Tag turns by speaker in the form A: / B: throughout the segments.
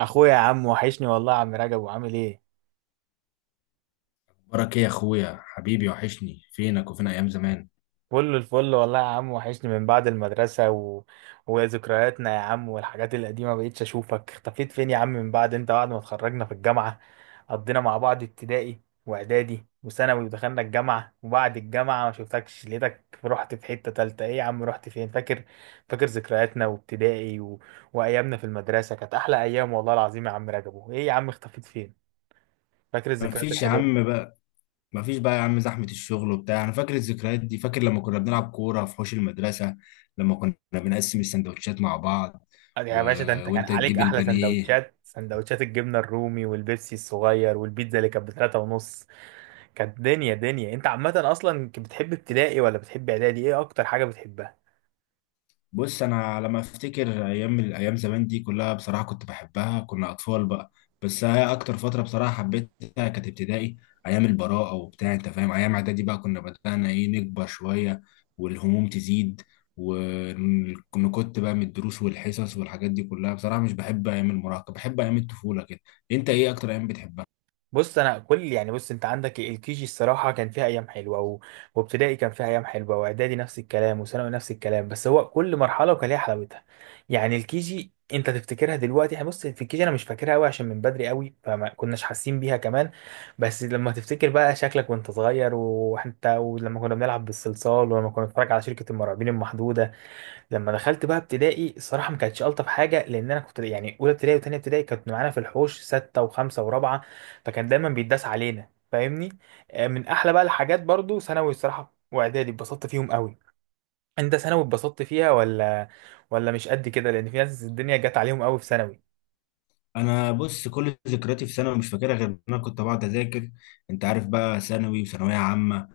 A: اخويا يا عم وحشني، والله يا عم رجب، وعامل ايه؟
B: بركة يا اخويا حبيبي، وحشني فينك وفين ايام زمان.
A: فل الفل والله يا عم. وحشني من بعد المدرسة وذكرياتنا يا عم والحاجات القديمة، مبقتش اشوفك. اختفيت فين يا عم من بعد انت بعد ما اتخرجنا في الجامعة؟ قضينا مع بعض ابتدائي واعدادي وثانوي ودخلنا الجامعة، وبعد الجامعة ما شفتكش، لقيتك رحت في حتة تالتة. ايه يا عم؟ رحت فين؟ فاكر؟ فاكر ذكرياتنا وابتدائي وايامنا في المدرسة، كانت احلى ايام والله العظيم يا عم رجب. ايه يا عم؟ اختفيت فين؟ فاكر الذكريات
B: مفيش يا
A: الحلوة.
B: عم بقى، مفيش بقى يا عم. زحمة الشغل وبتاع. انا فاكر الذكريات دي، فاكر لما كنا بنلعب كورة في حوش المدرسة، لما كنا بنقسم السندوتشات مع بعض و...
A: يا باشا، ده انت كان
B: وانت
A: عليك
B: تجيب
A: احلى
B: البانيه.
A: سندوتشات، سندوتشات الجبنه الرومي والبيبسي الصغير والبيتزا اللي كانت بتلاتة ونص. كانت دنيا دنيا. انت عامه اصلا كنت بتحب ابتدائي ولا بتحب اعدادي؟ ايه اكتر حاجه بتحبها؟
B: بص، انا لما افتكر ايام الايام زمان دي كلها بصراحه كنت بحبها، كنا اطفال بقى. بس هي اكتر فتره بصراحه حبيتها كانت ابتدائي، ايام البراءه وبتاع، انت فاهم. ايام اعدادي بقى كنا بدانا ايه، نكبر شويه والهموم تزيد، وكنت بقى من الدروس والحصص والحاجات دي كلها بصراحه مش بحب ايام المراهقه، بحب ايام الطفوله كده. انت ايه اكتر ايام بتحبها؟
A: بص انا كل يعني بص انت عندك الكي جي، الصراحه كان فيها ايام حلوه وابتدائي كان فيها ايام حلوه، واعدادي نفس الكلام، وثانوي نفس الكلام. بس هو كل مرحله وكان ليها حلاوتها. يعني الكي جي انت تفتكرها دلوقتي؟ يعني بص، في الكي جي انا مش فاكرها قوي عشان من بدري قوي، فما كناش حاسين بيها كمان. بس لما تفتكر بقى شكلك وانت صغير وانت ولما كنا بنلعب بالصلصال ولما كنا بنتفرج على شركه المرعبين المحدوده. لما دخلت بقى ابتدائي، الصراحه ما كانتش الطف حاجه، لان انا كنت يعني اولى ابتدائي وثانيه ابتدائي كانت معانا في الحوش سته وخمسه ورابعه، فكان دايما بيتداس علينا، فاهمني؟ من احلى بقى الحاجات برضو ثانوي الصراحه، واعدادي اتبسطت فيهم قوي. انت ثانوي اتبسطت فيها ولا ولا مش قد كده؟ لان في ناس الدنيا جت عليهم قوي في ثانوي.
B: انا بص، كل ذكرياتي في ثانوي مش فاكرها غير ان انا كنت بقعد اذاكر، انت عارف بقى، ثانوي وثانويه عامه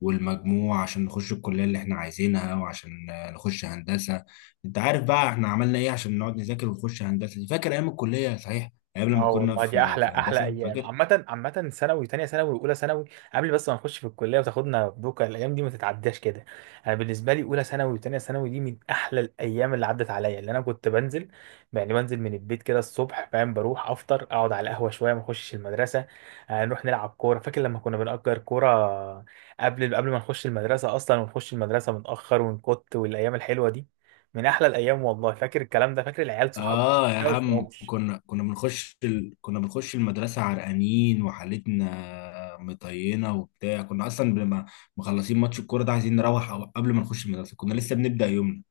B: والمجموع عشان نخش الكلية اللي احنا عايزينها، وعشان نخش هندسة. انت عارف بقى احنا عملنا ايه عشان نقعد نذاكر ونخش هندسة دي. فاكر ايام الكلية صحيح، ايام لما
A: اه
B: كنا
A: والله، دي
B: في
A: احلى
B: في
A: احلى
B: هندسة،
A: ايام
B: فاكر؟
A: عامه عامه، ثانوي، تانية ثانوي واولى ثانوي قبل بس ما نخش في الكليه وتاخدنا بوكا. الايام دي ما تتعداش كده. انا بالنسبه لي اولى ثانوي وتانية ثانوي دي من احلى الايام اللي عدت عليا. اللي انا كنت بنزل يعني بنزل من البيت كده الصبح، فاهم، بروح افطر، اقعد على القهوه شويه، ما اخشش المدرسه، نروح نلعب كوره. فاكر لما كنا بنأجر كوره قبل ما نخش المدرسه اصلا، ونخش المدرسه متاخر ونكت، والايام الحلوه دي من احلى الايام والله. فاكر الكلام ده؟ فاكر العيال صحابنا؟ ما
B: اه يا عم،
A: تتجاوزش.
B: كنا كنا بنخش المدرسة عرقانين وحالتنا مطينة وبتاع. كنا اصلا بنبقى مخلصين ماتش الكورة، ده عايزين نروح قبل ما نخش المدرسة كنا لسه بنبدأ يومنا،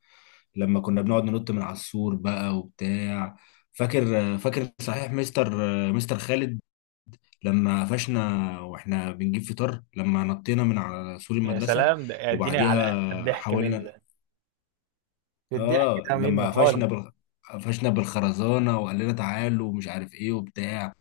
B: لما كنا بنقعد ننط من على السور بقى وبتاع. فاكر؟ صحيح مستر خالد لما قفشنا واحنا بنجيب فطار لما نطينا من على سور
A: يا
B: المدرسة،
A: سلام، ده اديني على
B: وبعديها
A: الضحك منه
B: حاولنا.
A: ده، الضحك
B: اه
A: ده منه
B: لما
A: خالص.
B: قفشنا بالخرزانة وقال لنا تعالوا ومش عارف ايه وبتاع.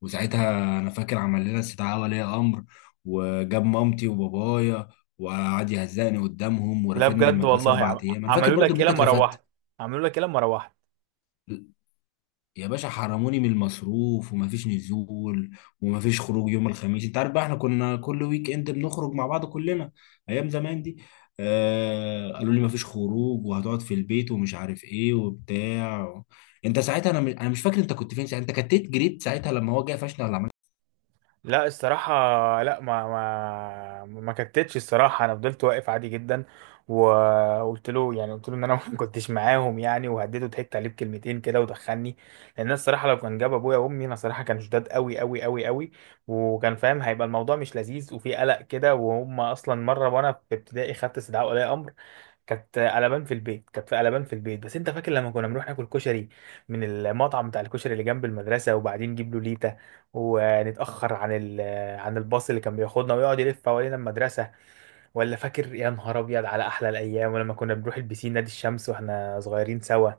B: وساعتها انا فاكر عمل لنا استدعاء ولي امر وجاب مامتي وبابايا وقعد يهزقني قدامهم
A: لا
B: ورفدني من
A: بجد
B: المدرسة
A: والله،
B: اربع ايام. انا فاكر
A: عملوا
B: برضو ان
A: لك ايه
B: انت
A: لما
B: اترفدت.
A: روحت؟ عملوا لك ايه لما روحت؟
B: يا باشا، حرموني من المصروف ومفيش نزول ومفيش خروج يوم الخميس، انت عارف بقى احنا كنا كل ويك اند بنخرج مع بعض كلنا ايام زمان دي. آه، قالوا لي مفيش خروج وهتقعد في البيت ومش عارف ايه وبتاع. انت ساعتها، انا مش فاكر انت كنت فين ساعتها، انت كتت جريت ساعتها لما هو جه قفشنا ولا؟
A: لا الصراحة، لا ما كتتش الصراحة، انا فضلت واقف عادي جدا، وقلت له يعني قلت له ان انا ما كنتش معاهم يعني، وهديته، ضحكت عليه بكلمتين كده ودخلني. لان أنا الصراحة لو كان جاب ابويا وامي، انا صراحة كان شداد قوي قوي قوي قوي، وكان فاهم هيبقى الموضوع مش لذيذ وفي قلق كده. وهم اصلا مرة وانا في ابتدائي خدت استدعاء ولي امر، كانت قلبان في البيت، كانت في قلبان في البيت. بس انت فاكر لما كنا بنروح ناكل كشري من المطعم بتاع الكشري اللي جنب المدرسه، وبعدين نجيب له ليته ونتاخر عن عن الباص اللي كان بياخدنا ويقعد يلف حوالين المدرسه؟ ولا فاكر يا نهار ابيض على احلى الايام ولما كنا بنروح البسين نادي الشمس واحنا صغيرين سوا؟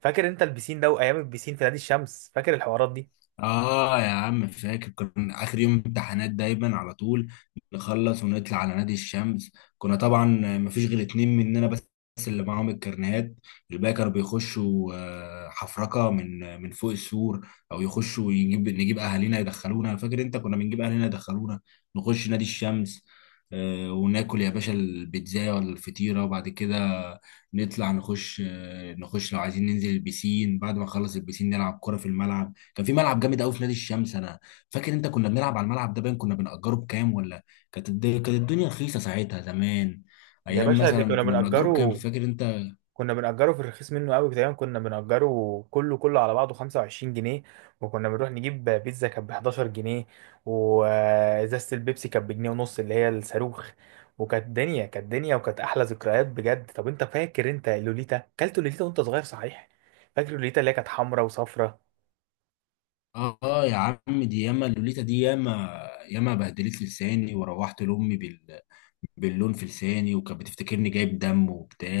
A: فاكر انت البسين ده وايام البسين في نادي الشمس؟ فاكر الحوارات دي؟
B: آه يا عم، فاكر كنا آخر يوم امتحانات دايما على طول نخلص ونطلع على نادي الشمس. كنا طبعا مفيش غير اتنين مننا بس اللي معاهم الكارنيهات، الباقي كانوا بيخشوا حفركة من فوق السور، أو يخشوا نجيب أهالينا يدخلونا. فاكر أنت كنا بنجيب أهالينا يدخلونا نخش نادي الشمس، وناكل يا باشا البيتزا ولا الفطيرة، وبعد كده نطلع نخش لو عايزين ننزل البسين، بعد ما نخلص البسين نلعب كرة في الملعب. كان في ملعب جامد قوي في نادي الشمس. انا فاكر انت كنا بنلعب على الملعب ده، باين كنا بنأجره بكام ولا؟ كانت الدنيا رخيصه ساعتها زمان.
A: يا
B: ايام
A: باشا، اللي
B: مثلا
A: كنا
B: كنا بنأجره بكام،
A: بنأجره،
B: فاكر انت؟
A: كنا بنأجره في الرخيص منه قوي، تقريبا كنا بنأجره كله على بعضه 25 جنيه، وكنا بنروح نجيب بيتزا كانت ب 11 جنيه، وإزازة البيبسي كانت بجنيه ونص اللي هي الصاروخ. وكانت دنيا كانت دنيا، وكانت أحلى ذكريات بجد. طب أنت فاكر أنت لوليتا، كلت لوليتا وأنت صغير صحيح؟ فاكر لوليتا اللي هي كانت حمراء وصفراء؟
B: اه آه يا عم، دي ياما اللوليتا دي ياما، ياما بهدلت لساني وروحت لامي باللون في لساني، وكانت بتفتكرني جايب دم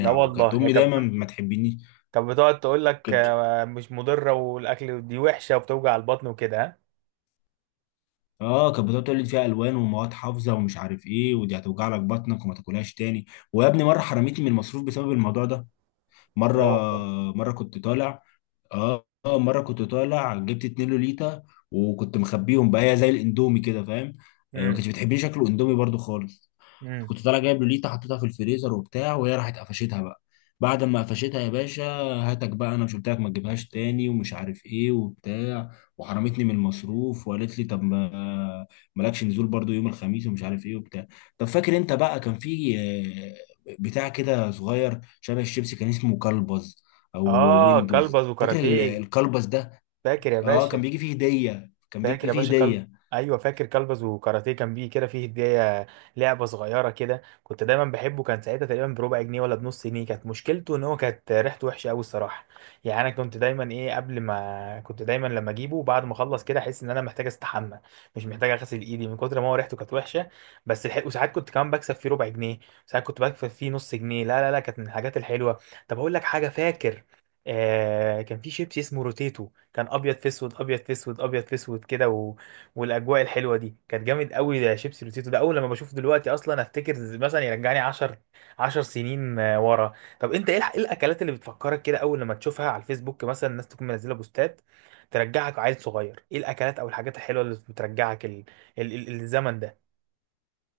A: لا والله،
B: وكانت
A: هي
B: امي
A: كانت
B: دايما ما تحبنيش.
A: كانت بتقعد تقول لك
B: كنت
A: مش مضرة والأكل دي وحشة وبتوجع البطن وكده، ها؟
B: اه كانت بتقعد تقول لي فيها الوان ومواد حافظه ومش عارف ايه، ودي هتوجع لك بطنك وما تاكلهاش تاني. ويا ابني، مره حرمتني من المصروف بسبب الموضوع ده. مره
A: لا والله.
B: مره كنت طالع مره كنت طالع جبت 2 لوليتا وكنت مخبيهم بقى زي الاندومي كده، فاهم؟ ما كانتش
A: امم.
B: بتحبني شكل الاندومي برضو خالص.
A: امم.
B: كنت طالع جايب لوليتا حطيتها في الفريزر وبتاع، وهي راحت قفشتها بقى. بعد ما قفشتها يا باشا، هاتك بقى، انا مش قلت لك ما تجيبهاش تاني ومش عارف ايه وبتاع، وحرمتني من المصروف وقالت لي طب ما مالكش نزول برضو يوم الخميس ومش عارف ايه وبتاع. طب فاكر انت بقى كان في بتاع كده صغير شبه الشيبسي كان اسمه كلبز او
A: اه،
B: ويندوز،
A: كلبز
B: فاكر
A: وكاراتيه.
B: الكلبز ده؟
A: فاكر يا
B: اه كان
A: باشا.
B: بيجي فيه هدية، كان
A: فاكر
B: بيجي
A: يا
B: فيه
A: باشا كلب،
B: هدية
A: ايوه فاكر كلبز وكاراتيه، كان بيه كده فيه هديه، لعبه صغيره كده، كنت دايما بحبه. كان ساعتها تقريبا بربع جنيه ولا بنص جنيه. كانت مشكلته ان هو كانت ريحته وحشه قوي الصراحه. يعني انا كنت دايما ايه، قبل ما كنت دايما لما اجيبه بعد ما اخلص كده احس ان انا محتاج استحمى، مش محتاج اغسل ايدي، من كتر ما هو ريحته كانت وحشه. بس وساعات كنت كمان بكسب فيه ربع جنيه، ساعات كنت بكسب فيه نص جنيه. لا، كانت من الحاجات الحلوه. طب اقول لك حاجه، فاكر آه كان في شيبسي اسمه روتيتو، كان ابيض في اسود ابيض في اسود ابيض في اسود كده، والاجواء الحلوه دي كانت جامد قوي. ده شيبسي روتيتو ده، اول لما بشوف دلوقتي اصلا افتكر، مثلا يرجعني 10 سنين ورا. طب انت ايه إيه الاكلات اللي بتفكرك كده اول لما تشوفها على الفيسبوك، مثلا الناس تكون منزله بوستات ترجعك عيل صغير؟ ايه الاكلات او الحاجات الحلوه اللي بترجعك الزمن ده؟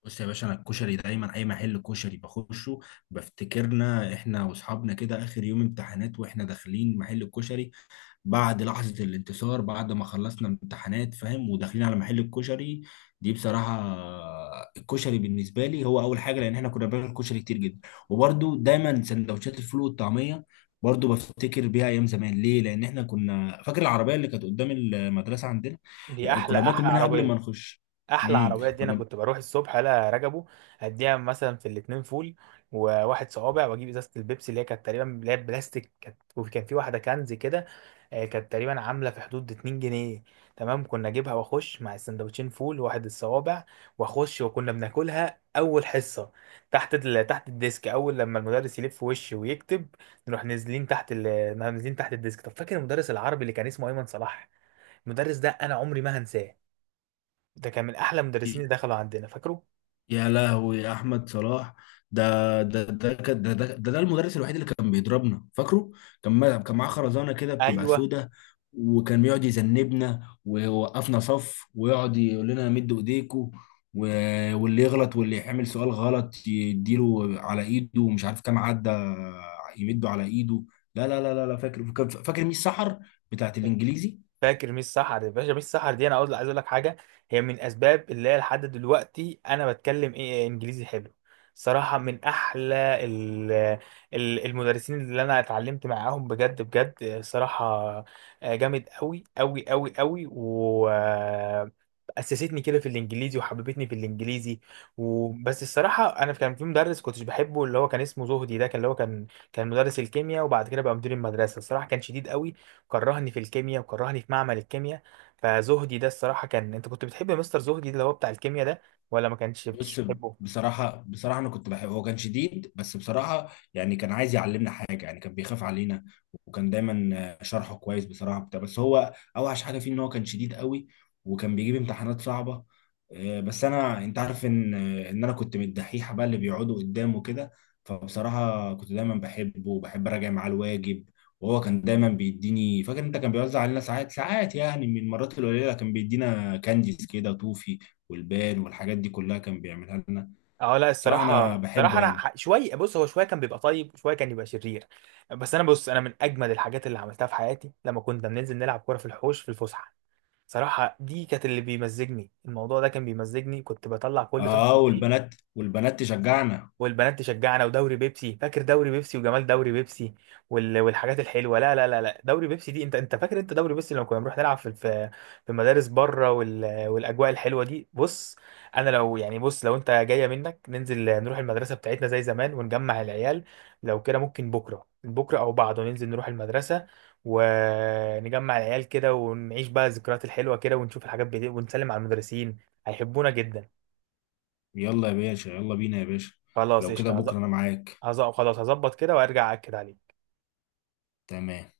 B: بص يا باشا، انا الكشري دايما اي محل كشري بخشه بفتكرنا احنا واصحابنا كده اخر يوم امتحانات واحنا داخلين محل الكشري، بعد لحظة الانتصار بعد ما خلصنا امتحانات فاهم، وداخلين على محل الكشري دي بصراحة. الكشري بالنسبة لي هو اول حاجة، لان احنا كنا بناكل كشري كتير جدا. وبرده دايما سندوتشات الفول والطعمية برضه بفتكر بيها ايام زمان، ليه؟ لان احنا كنا فاكر العربية اللي كانت قدام المدرسة عندنا،
A: دي احلى
B: كنا بناكل
A: احلى
B: منها قبل ما
A: عربيه،
B: نخش.
A: احلى
B: امم،
A: عربيه دي. انا
B: كنا
A: كنت بروح الصبح الا رجبه، اديها مثلا في الاتنين فول وواحد صوابع، واجيب ازازه البيبسي اللي هي كانت تقريبا اللي هي بلاستيك كانت، وكان في واحده كنز كده، كانت تقريبا عامله في حدود 2 جنيه. تمام، كنا اجيبها واخش مع السندوتشين فول واحد الصوابع، واخش وكنا بناكلها اول حصه تحت تحت الديسك، اول لما المدرس يلف وشي ويكتب نروح نازلين تحت نازلين تحت الديسك. طب فاكر المدرس العربي اللي كان اسمه ايمن صلاح؟ المدرس ده انا عمري ما هنساه، ده كان من احلى مدرسين اللي دخلوا عندنا. فاكره؟
B: يا لهوي يا احمد صلاح. ده ده ده كان- ده ده, ده, ده المدرس الوحيد اللي كان بيضربنا، فاكره؟ كان ما- كان معاه خرزانه كده بتبقى
A: ايوه
B: سودة، وكان يقعد يذنبنا ويوقفنا صف ويقعد يقول لنا مدوا ايديكم واللي يغلط واللي يعمل سؤال غلط يديله على ايده ومش عارف كام عدى، يمده على ايده. لا، فاكر ميس سحر بتاعت الانجليزي.
A: فاكر ميس سحر. يا باشا، ميس سحر دي انا اقول عايز اقول لك حاجه، هي من اسباب اللي هي لحد دلوقتي انا بتكلم ايه انجليزي حلو. صراحه من احلى المدرسين اللي انا اتعلمت معاهم، بجد بجد صراحه، جامد قوي قوي قوي قوي، و اسستني كده في الانجليزي وحببتني في الانجليزي. وبس الصراحه انا كان في مدرس كنتش بحبه اللي هو كان اسمه زهدي، ده كان اللي هو كان كان مدرس الكيمياء وبعد كده بقى مدير المدرسه. الصراحه كان شديد قوي، كرهني في الكيمياء وكرهني في معمل الكيمياء. فزهدي ده الصراحة، كان انت كنت بتحب مستر زهدي اللي هو بتاع الكيمياء ده ولا ما كانش
B: بص،
A: بتحبه؟
B: بصراحة أنا كنت بحبه، هو كان شديد بس بصراحة يعني كان عايز يعلمنا حاجة، يعني كان بيخاف علينا، وكان دايما شرحه كويس بصراحة بتاع بس هو أوحش حاجة فيه إن هو كان شديد قوي وكان بيجيب امتحانات صعبة. بس أنا، أنت عارف إن أنا كنت من الدحيحة بقى اللي بيقعدوا قدامه كده، فبصراحة كنت دايما بحبه وبحب أراجع معاه الواجب. وهو كان دايما بيديني، فاكر انت كان بيوزع علينا ساعات يعني، من المرات القليله كان بيدينا كانديز كده، توفي والبان والحاجات دي كلها كان بيعملها لنا.
A: اه لا
B: بصراحة أنا
A: الصراحة الصراحة
B: بحبه
A: انا
B: يعني.
A: شوية، بص هو شوية كان بيبقى طيب وشوية كان يبقى شرير. بس انا بص، انا من اجمد الحاجات اللي عملتها في حياتي لما كنا بننزل نلعب كورة في الحوش في الفسحة، صراحة دي كانت اللي بيمزجني، الموضوع ده كان بيمزجني، كنت بطلع كل
B: آه،
A: طاقتي فيه.
B: والبنات، والبنات تشجعنا.
A: والبنات تشجعنا، ودوري بيبسي. فاكر دوري بيبسي وجمال دوري بيبسي والحاجات الحلوه؟ لا، دوري بيبسي دي، انت انت فاكر انت دوري بيبسي لما كنا بنروح نلعب في في مدارس بره والاجواء الحلوه دي؟ بص انا لو يعني بص، لو انت جايه منك، ننزل نروح المدرسه بتاعتنا زي زمان ونجمع العيال. لو كده ممكن بكره بكره او بعده، ننزل نروح المدرسه ونجمع العيال كده ونعيش بقى الذكريات الحلوه كده، ونشوف الحاجات بدي، ونسلم على المدرسين، هيحبونا جدا.
B: يلا يا باشا، يلا بينا يا باشا،
A: خلاص
B: لو كده
A: قشطه،
B: بكرة أنا معاك.
A: خلاص هظبط كده وارجع اكد عليك.
B: تمام.